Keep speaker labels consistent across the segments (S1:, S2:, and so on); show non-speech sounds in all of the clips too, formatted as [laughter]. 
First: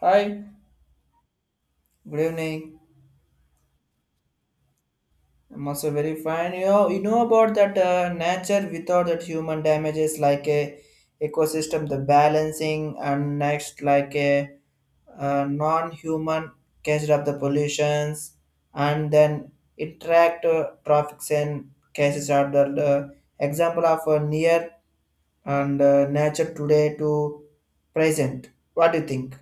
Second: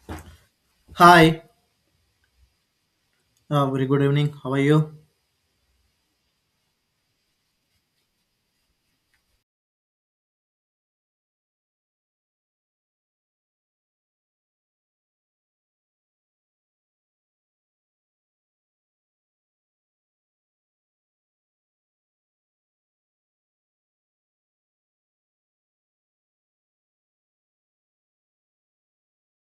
S1: Hi,
S2: Hi,
S1: good evening.
S2: very good evening. How are you?
S1: I'm also very fine. You know about that nature without that human damages like a ecosystem, the balancing, and next like a, non-human catch up the pollutions, and then interact traffics and cases are the example of near and nature today to present. What do you think?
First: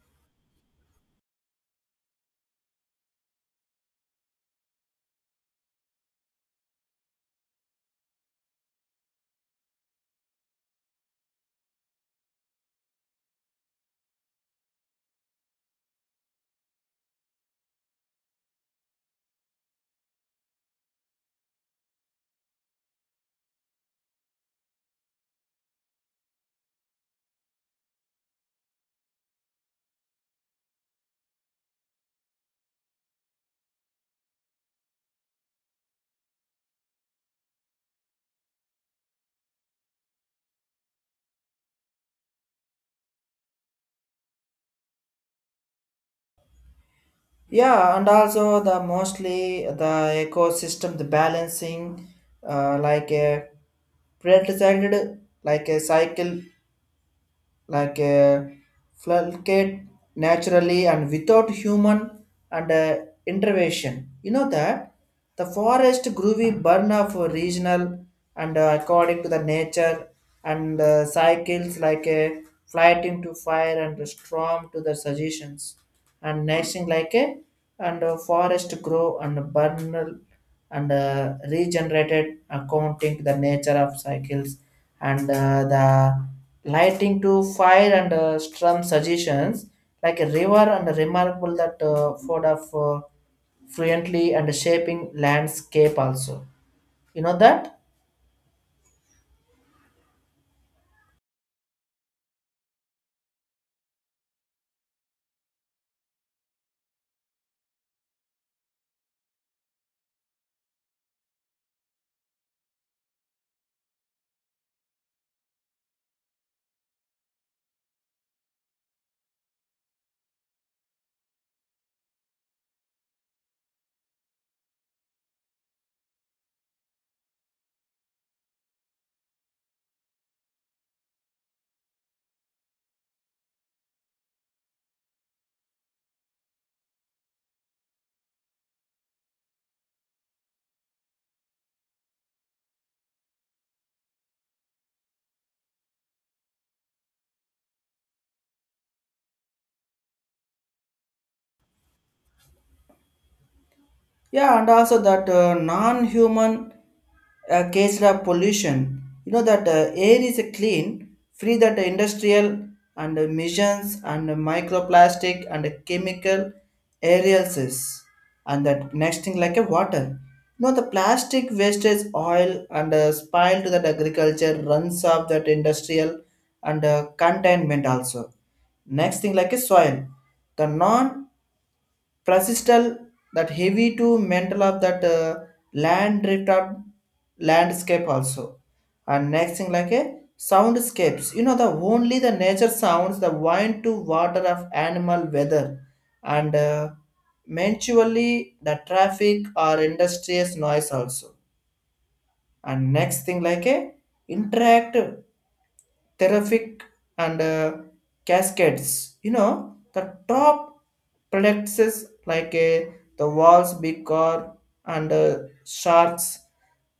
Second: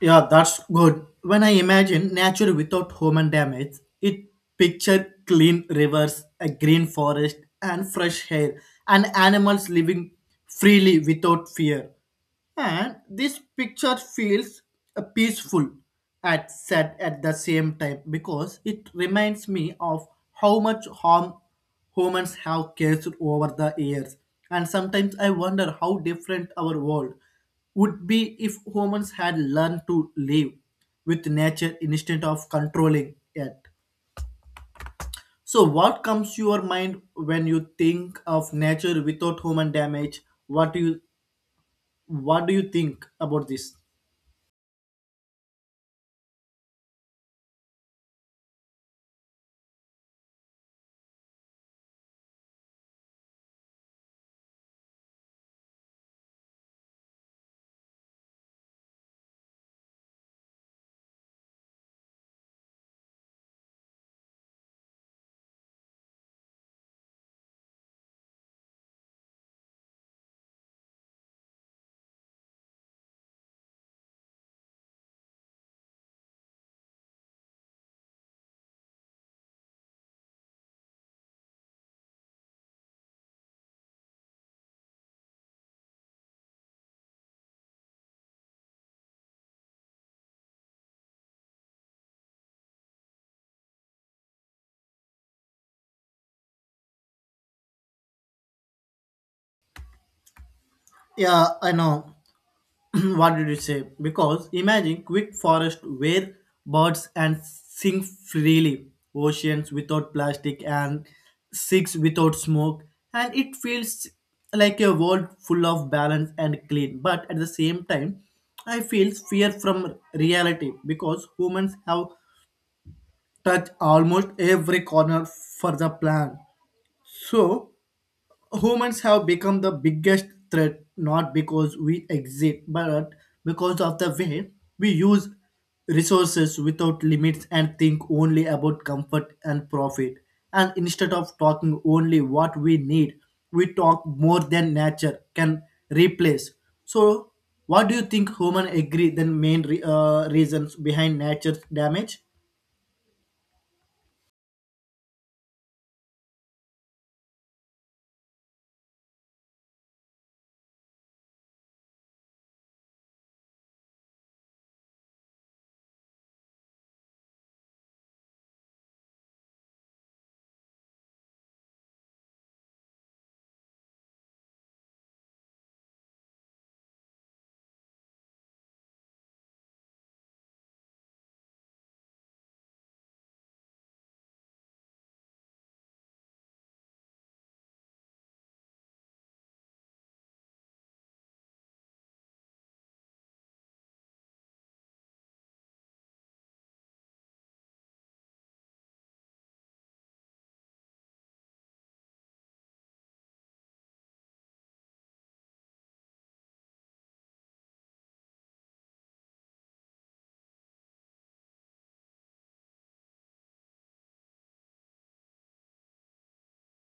S2: Yeah, that's good. When I imagine nature without human damage, it picture clean rivers, a green forest, and fresh air, and animals living freely without fear. And this picture feels peaceful and sad at the same time because it reminds me of how much harm humans have caused over the years. And sometimes I wonder how different our world would be if humans had learned to live with nature instead of controlling it. So what comes to your mind when you think of nature without human damage? what do you what do you think about this?
S1: Yeah, and also the mostly the ecosystem the balancing, like a predicted like a cycle like fluctuate naturally and without human and intervention. You know that the forest groovy burn of regional and according to the nature and cycles like a flight into fire and a storm to the suggestions and next thing like a and forest grow and burn and regenerated accounting the nature of cycles and the lighting to fire and strum suggestions like a river and remarkable that for the fluently and shaping landscape also, you know that.
S2: Yeah, I know. [clears throat] What did you say? Because imagine quick forest where birds and sing freely, oceans without plastic and six without smoke, and it feels like a world full of balance and clean. But at the same time, I feel fear from reality because humans have touched almost every corner for the plan. So humans have become the biggest threat, not because we exist but because of the way we use resources without limits and think only about comfort and profit. And instead of talking only what we need, we talk more than nature can replace. So what do you think human agree the main reasons behind nature's damage?
S1: Yeah, and also that non-human case of pollution. You know that air is a clean, free that industrial and emissions and microplastic and chemical aerials. And that next thing like a water. You know the plastic wastage oil and spoil to that agriculture runs off that industrial and containment also, next thing like a soil, the non Franciscal, that heavy to mantle of that land drift of landscape also. And next thing like a soundscapes. You know the only the nature sounds, the wind to water of animal weather, and eventually the traffic or industrious noise also. And next thing like a interact terrific and cascades. You know, the top plexus like the walls, big car, and sharks,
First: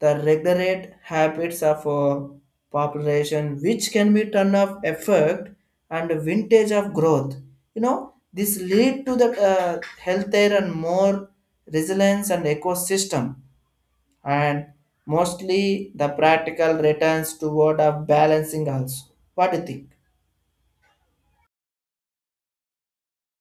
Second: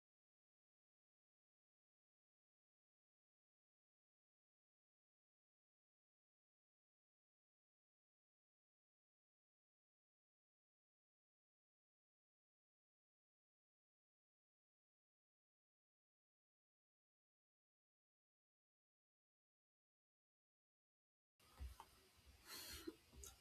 S1: the regulate habits of population, which can be turn off effect and vintage of growth. You know, this lead to the healthier and more resilience and ecosystem, and mostly the practical returns toward a balancing also. What do you think?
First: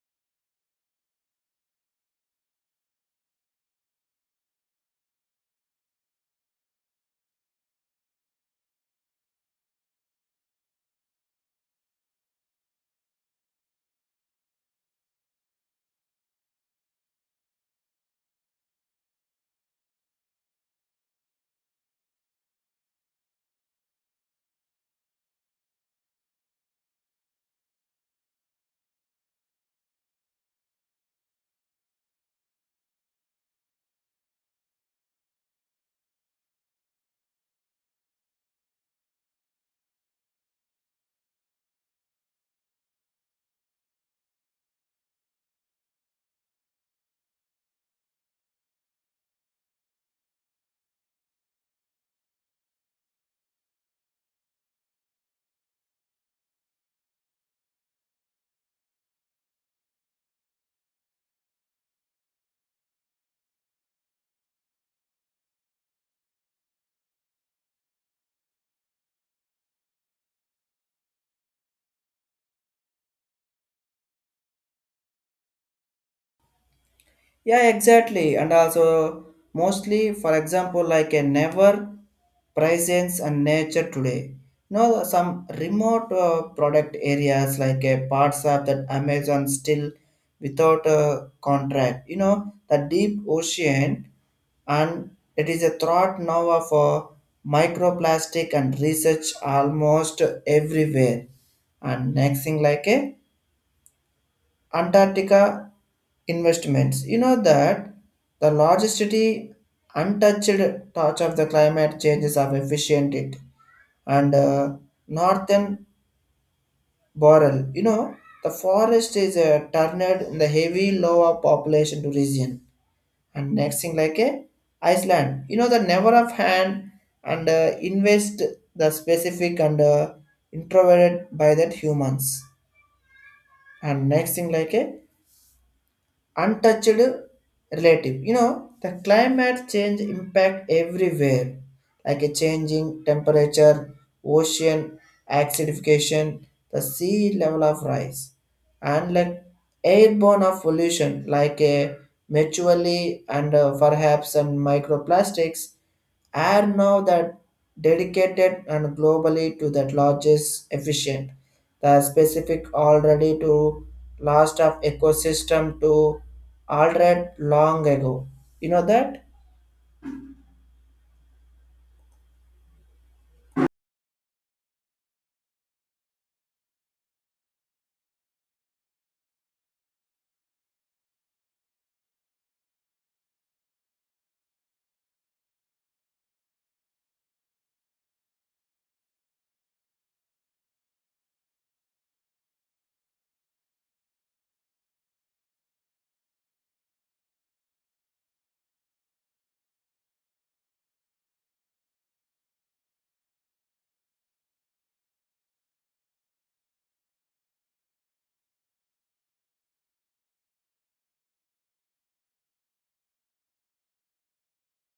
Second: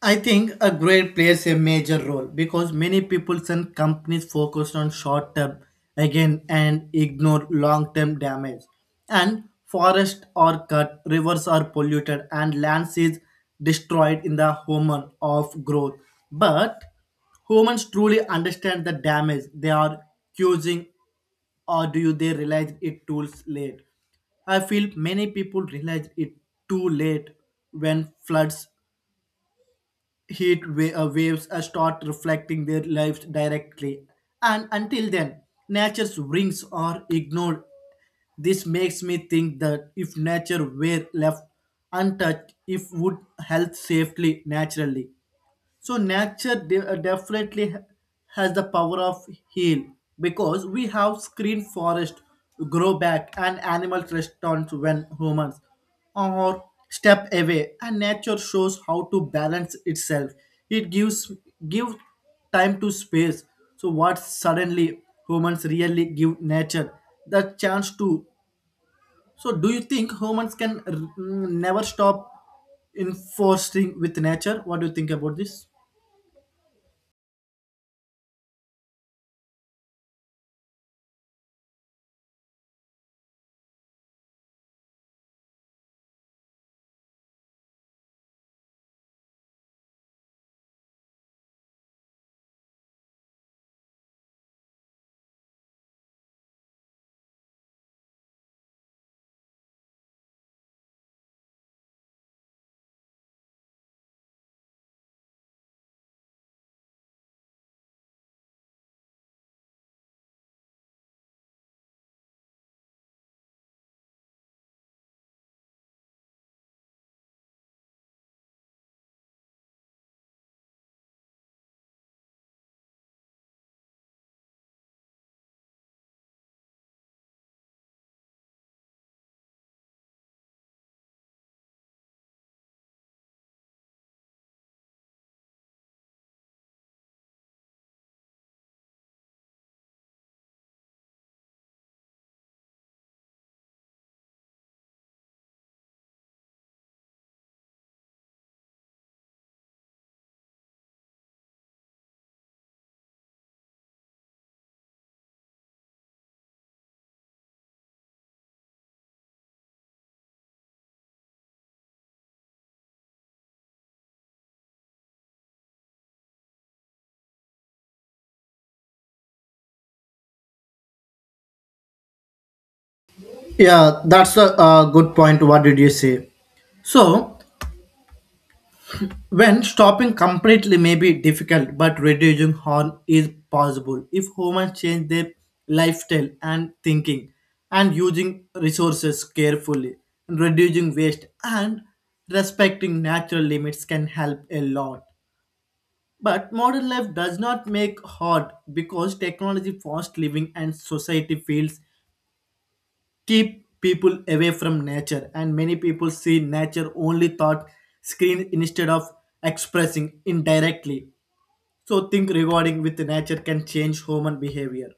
S2: I think a grade plays a major role because many people and companies focus on short term again and ignore long term damage. And forests are cut, rivers are polluted, and lands is destroyed in the hormone of growth. But humans truly understand the damage they are causing, or do you they realize it too late? I feel many people realize it too late when floods, waves start reflecting their lives directly. And until then, nature's rings are ignored. This makes me think that if nature were left untouched, it would health safely naturally. So nature definitely has the power of heal because we have screen forest, grow back, and animal restaurants when humans or step away. And nature shows how to balance itself. It give time to space. So what suddenly humans really give nature the chance to. So do you think humans can never stop enforcing with nature? What do you think about this?
S1: Yeah, exactly. And also, mostly, for example, like a never presence and nature today. No, some remote product areas like a parts of that Amazon still without a contract. You know, the deep ocean and it is a threat now of microplastic and research almost everywhere. And next thing like a Antarctica investments. You know that the largest city untouched touch of the climate changes of efficient it and northern boreal. You know the forest is turned in the heavy lower population to region, and next thing like a Iceland. You know the never of hand and invest the specific and introverted by that humans, and next thing like a untouched relative. You know, the climate change impact everywhere, like a changing temperature, ocean acidification, the sea level of rise, and like airborne of pollution, like a mutually and perhaps some microplastics are now that dedicated and globally to that largest efficient the specific already to last of ecosystem to altered long ago, you know that.
S2: Yeah, that's a, good point. What did you say? So, when stopping completely may be difficult, but reducing harm is possible if humans change their lifestyle and thinking, and using resources carefully, reducing waste and respecting natural limits can help a lot. But modern life does not make hard because technology, fast living, and society feels keep people away from nature. And many people see nature only thought screen instead of expressing indirectly. So think regarding with nature can change human behavior.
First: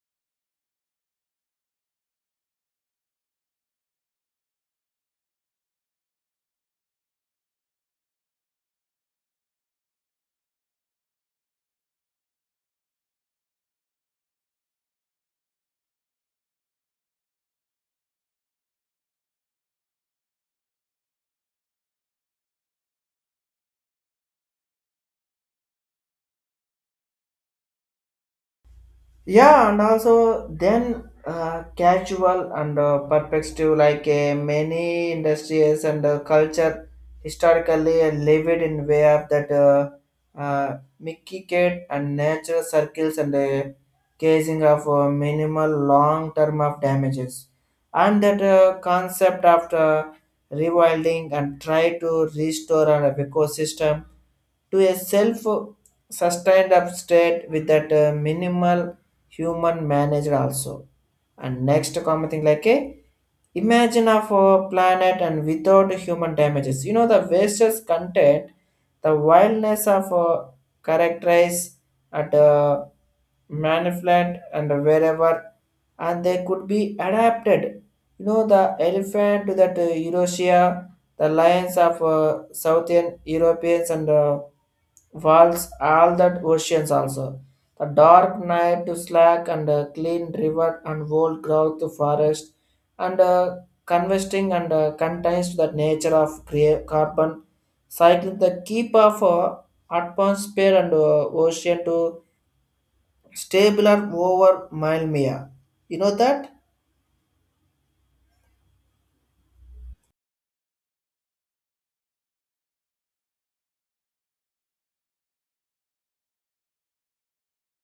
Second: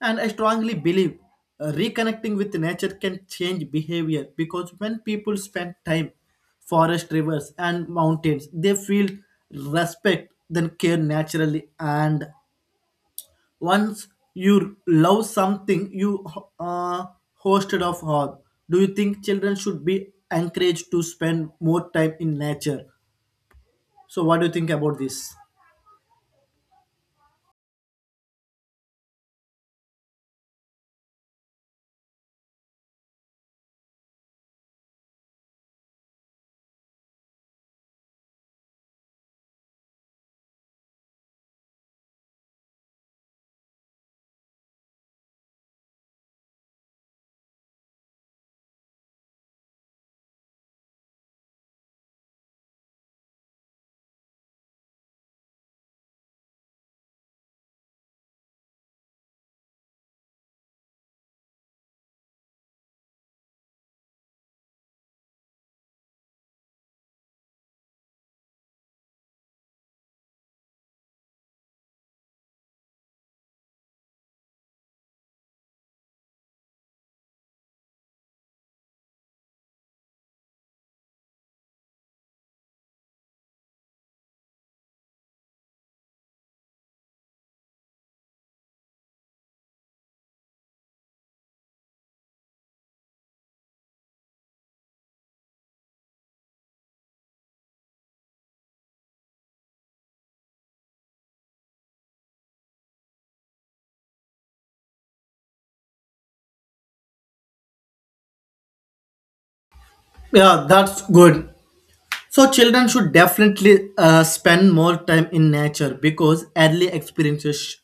S2: And I strongly believe reconnecting with nature can change behavior because when people spend time forest rivers and mountains, they feel respect then care naturally. And once you love something, you uh, hosted of all. Do you think children should be encouraged to spend more time in nature? So what do you think about this?
S1: Yeah, and also then casual and perspective like many industries and culture historically lived in way of that Mickey Kate and nature circles and casing of minimal long term of damages, and that concept of the rewilding and try to restore an ecosystem to a self sustained state with that minimal human managed also, and next common thing like a imagine of a planet and without human damages. You know the wastes content, the wildness of a characterize at a manifold and wherever, and they could be adapted. You know the elephant to that Eurasia, the lions of Southern Europeans and walls all that oceans also, the dark night to slack and a clean river and old growth to forest and convesting and contains the nature of crea- carbon cycle the keep of atmosphere and ocean to stabler over mile mia. You know that?
S2: Yeah, that's good. So children should definitely spend more time in nature because early experiences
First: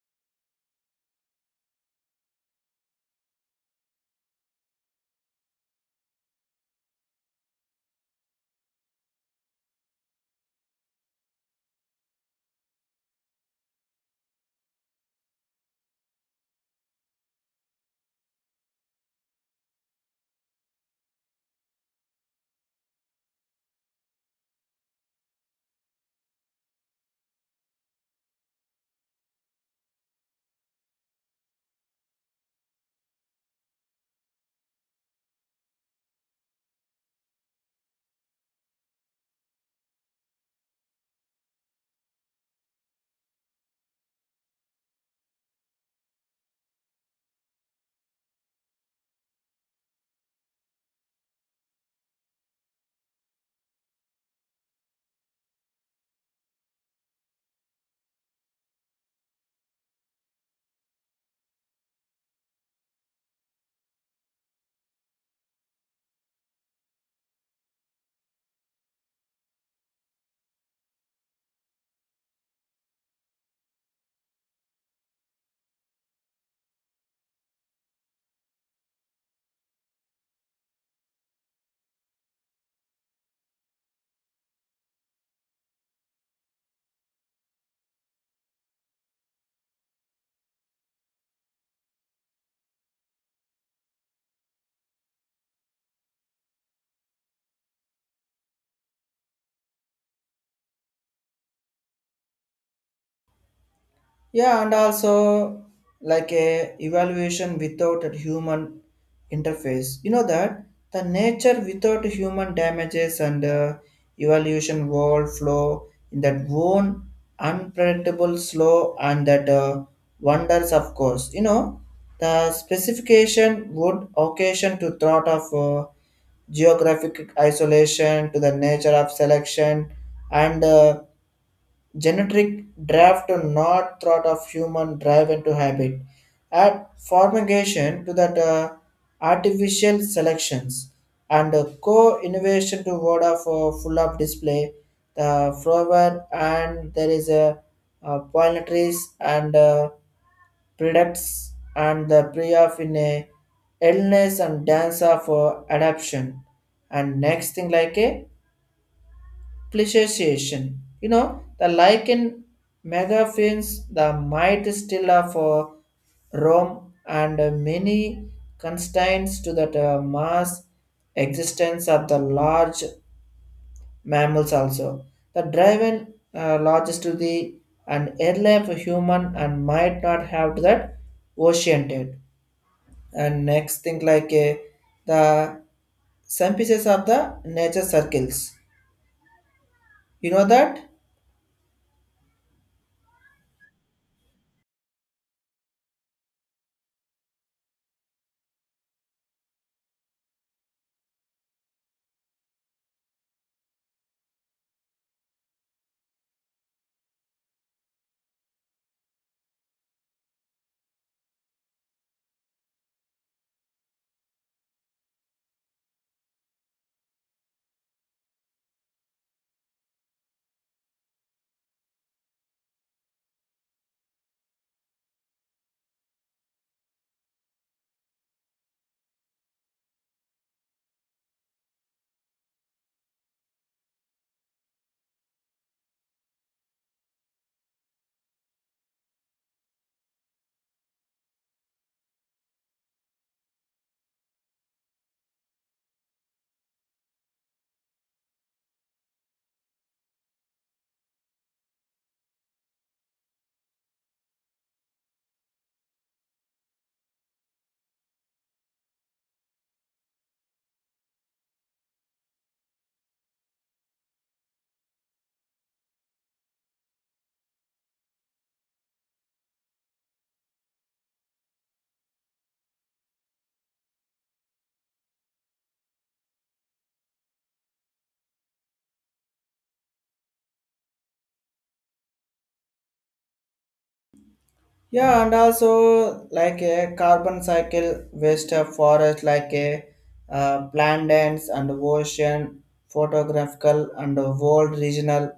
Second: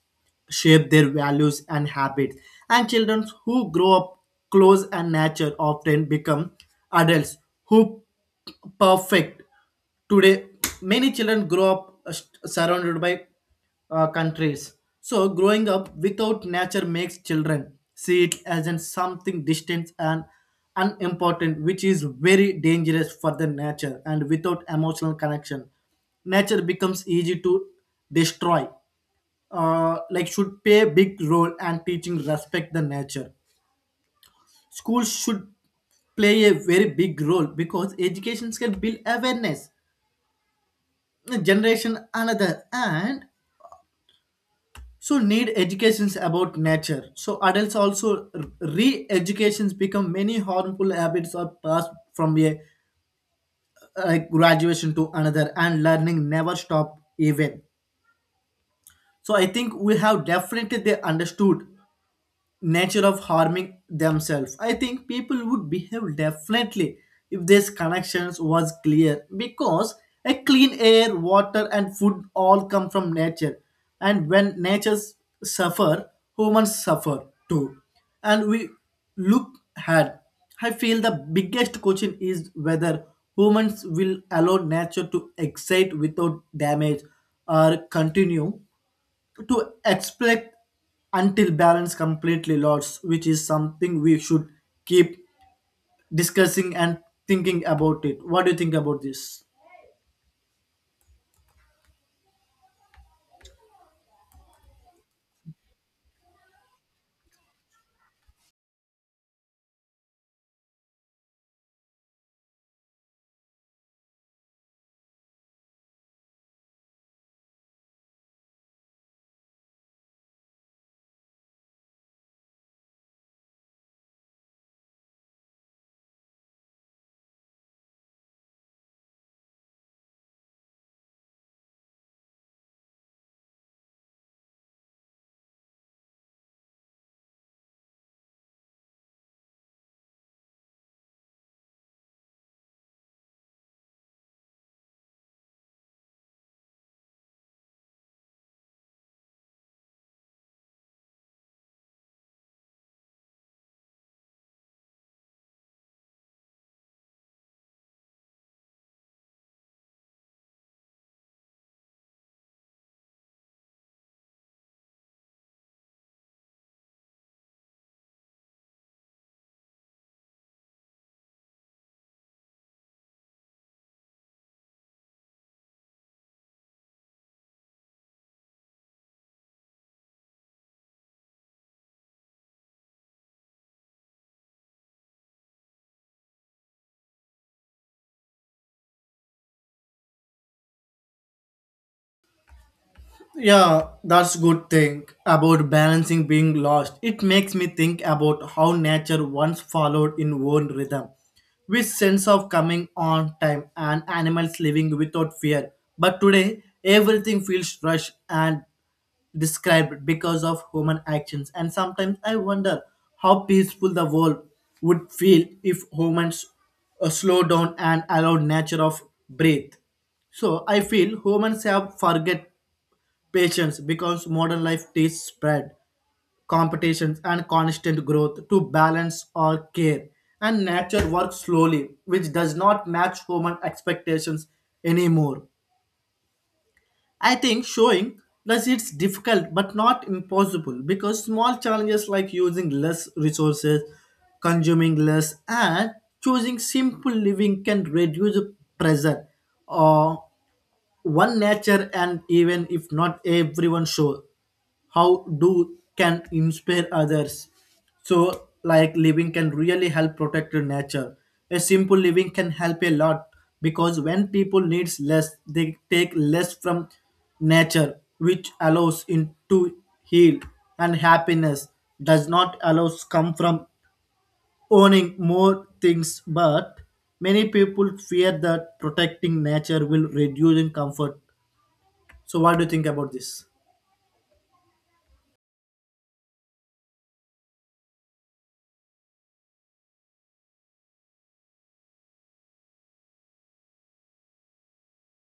S2: shape their values and habits. And children who grow up close and nature often become adults who perfect today. Many children grow up, uh, surrounded by, countries. So growing up without nature makes children see it as in something distant and unimportant, which is very dangerous for the nature. And without emotional connection, nature becomes easy to destroy. Like should play a big role and teaching respect the nature. Schools should play a very big role because educations can build awareness generation another. And so need educations about nature so adults also re-educations become many harmful habits are passed from a like graduation to another, and learning never stop even. So I think we have definitely they understood nature of harming themselves. I think people would behave differently if these connections was clear because a clean air, water and food all come from nature. And when natures suffer, humans suffer too. And we look ahead. I feel the biggest question is whether humans will allow nature to excite without damage or continue to expect until balance completely lost, which is something we should keep discussing and thinking about it. What do you think about this?
S1: Yeah, and also like a evaluation without a human interface. You know that the nature without human damages and evaluation world flow in that one unpredictable slow and that wonders of course. You know the specification would occasion to thought of geographic isolation to the nature of selection and genetic drive to not thought of human drive into habit add formation to that artificial selections and co-innovation to order for full up display the flower and there is a, pollinators and products and the pre of in a illness and dance of adaption, and next thing like a pleasuration. You know, the lichen megaphones, the might still are for Rome and many constraints to that mass existence of the large mammals also. The driven largest to the and airlife human and might not have to that oceanted. And next thing like the synthesis of the nature circles. You know that?
S2: Yeah, that's good thing about balancing being lost. It makes me think about how nature once followed in one rhythm, with sense of coming on time and animals living without fear. But today, everything feels rushed and described because of human actions. And sometimes I wonder how peaceful the world would feel if humans slow down and allow nature of breathe. So I feel humans have forget patience, because modern life teaches spread, competitions, and constant growth to balance our care. And nature works slowly, which does not match human expectations anymore. I think showing thus it's difficult but not impossible because small challenges like using less resources, consuming less, and choosing simple living can reduce pressure uh, one nature. And even if not everyone show how do can inspire others. So like living can really help protect your nature. A simple living can help a lot because when people needs less, they take less from nature, which allows in to heal. And happiness does not allows come from owning more things. But many people fear that protecting nature will reduce in comfort. So, what do you think about this?
S1: Yeah, and also like a carbon cycle waste of forest, like a plantains and ocean, photographical and world regional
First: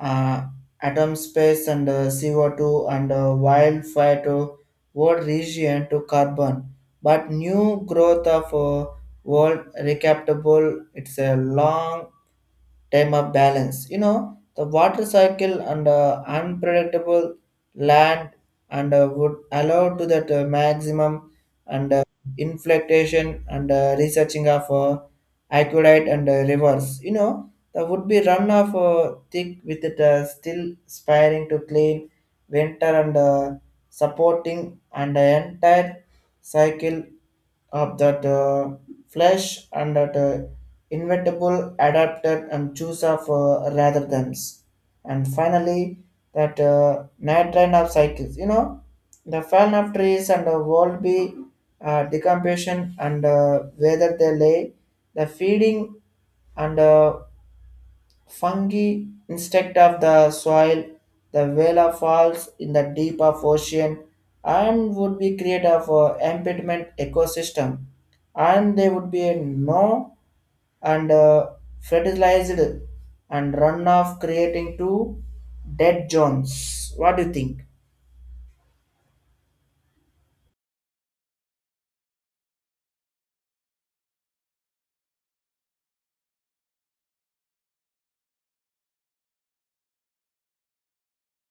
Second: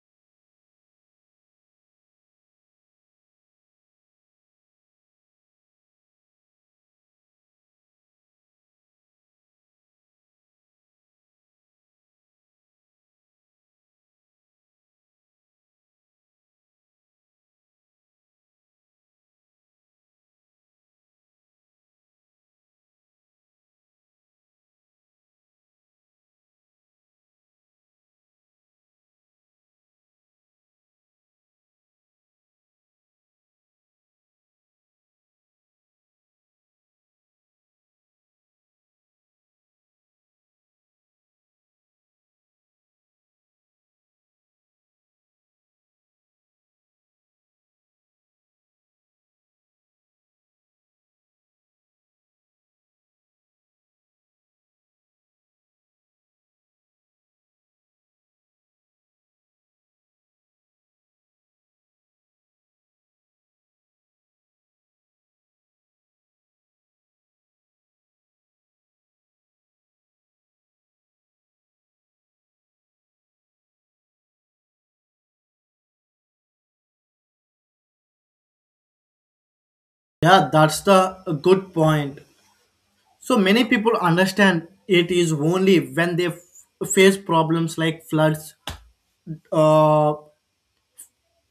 S1: uh, atom space and CO2 and wildfire to world region to carbon. But new growth of world recaptable, it's a long time of balance. You know, the water cycle and unpredictable land and would allow to that maximum and inflectation and researching of aqueduct and rivers. You know, the would be run of thick with it still aspiring to clean winter and supporting and the entire cycle of that flesh and that inevitable adapted and choose of rather than, and finally that night train of cycles, you know, the fan of trees and the world be decomposition and whether they lay the feeding and Fungi instead of the soil, the Vela falls in the deep of ocean and would be create of a impediment ecosystem, and they would be a no and fertilized and runoff creating two dead zones. What do you think?
S2: Yeah, that's the a good point. So many people understand it is only when they face problems like floods, uh,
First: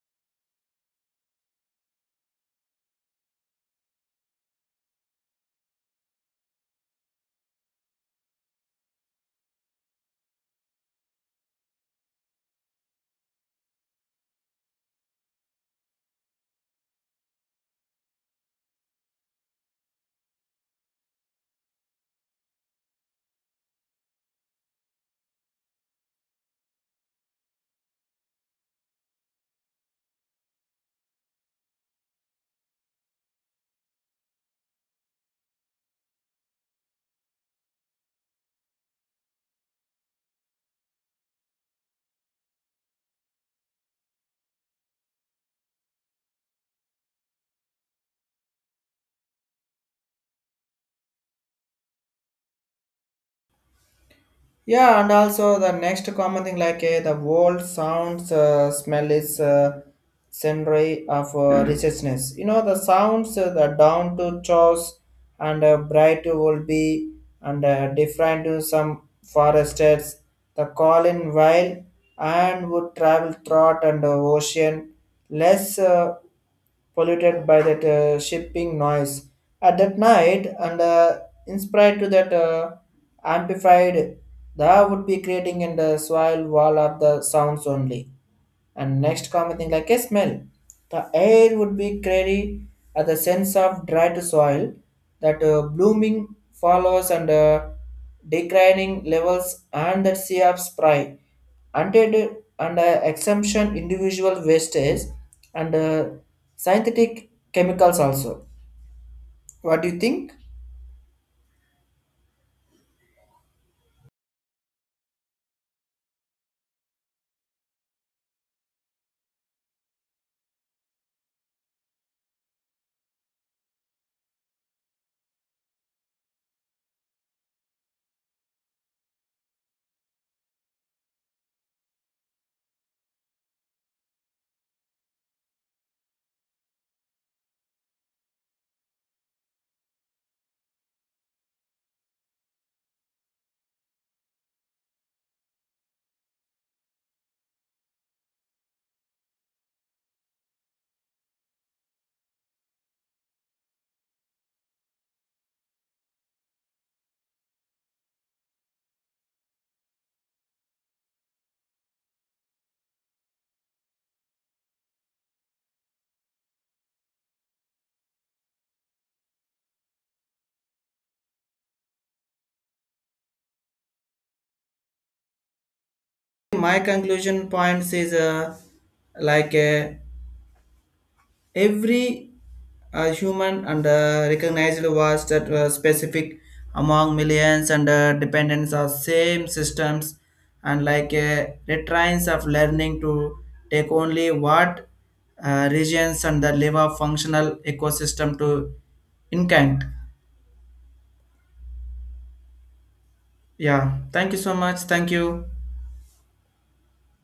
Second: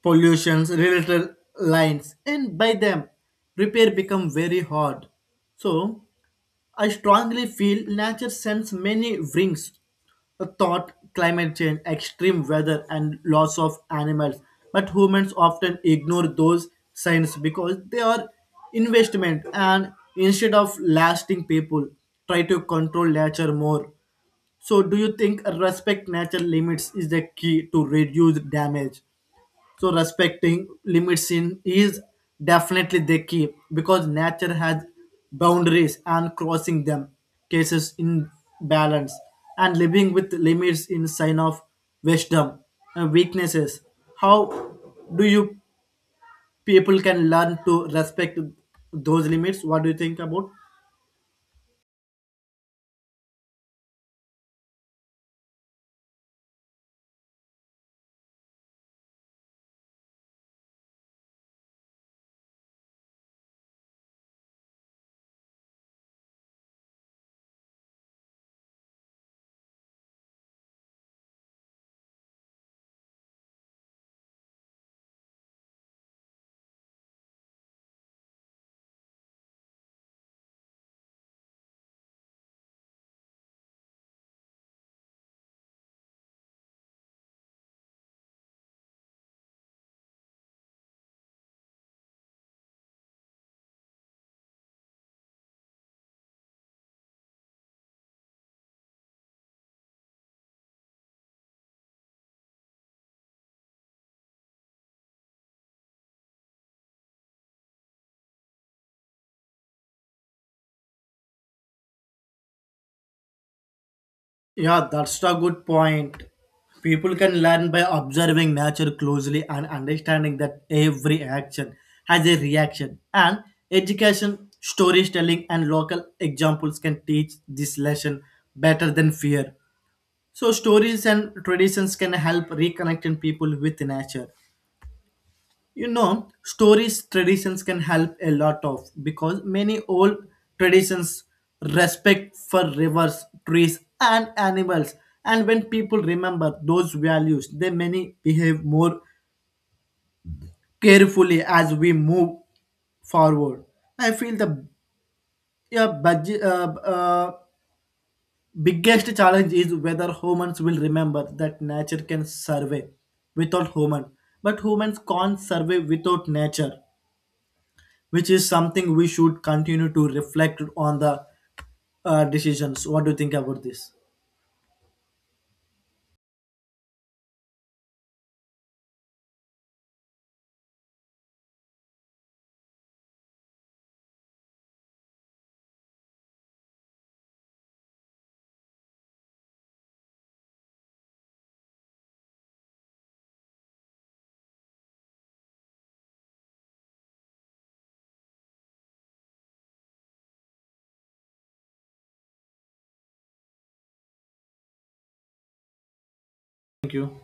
S2: pollutions, related lines, and by them repair become very hard. So I strongly feel nature sends many rings a thought, climate change, extreme weather, and loss of animals. But humans often ignore those signs because they are investment. And instead of lasting, people try to control nature more. So do you think respect nature limits is the key to reduce damage? So respecting limits in is definitely the key because nature has boundaries, and crossing them cases in balance. And living with limits in sign of wisdom and weaknesses. How do you people can learn to respect those limits? What do you think about?
S1: Yeah, and also the next common thing like eh, the world sounds smell is scenery of richness. You know the sounds the down to chores and bright will be and different to some foresters. The calling while and would travel throughout and ocean less. Polluted by that shipping noise at that night and inspired to that amplified that would be creating in the soil wall of the sounds only, and next common thing like a smell. The air would be crazy at the sense of dried soil, that blooming follows and declining levels and the sea of spray. Untainted and exemption individual wastage and synthetic chemicals also. What do you think?
S2: Yeah, that's a good point. People can learn by observing nature closely and understanding that every action has a reaction. And education, storytelling, and local examples can teach this lesson better than fear. So, stories and traditions can help reconnecting people with nature. You know, stories traditions can help a lot of because many old traditions respect for rivers trees and animals. And when people remember those values, they many behave more carefully as we move forward. I feel the yeah, budget, uh, uh, biggest challenge is whether humans will remember that nature can survive without human but humans can't survive without nature, which is something we should continue to reflect on the decisions. What do you think about this?
S1: My conclusion points is like a every human and recognized was that specific among millions and dependents of same systems and like retrains of learning to take only what regions and the liver functional ecosystem to incant. Yeah, thank you so much. Thank you.
S2: Thank you.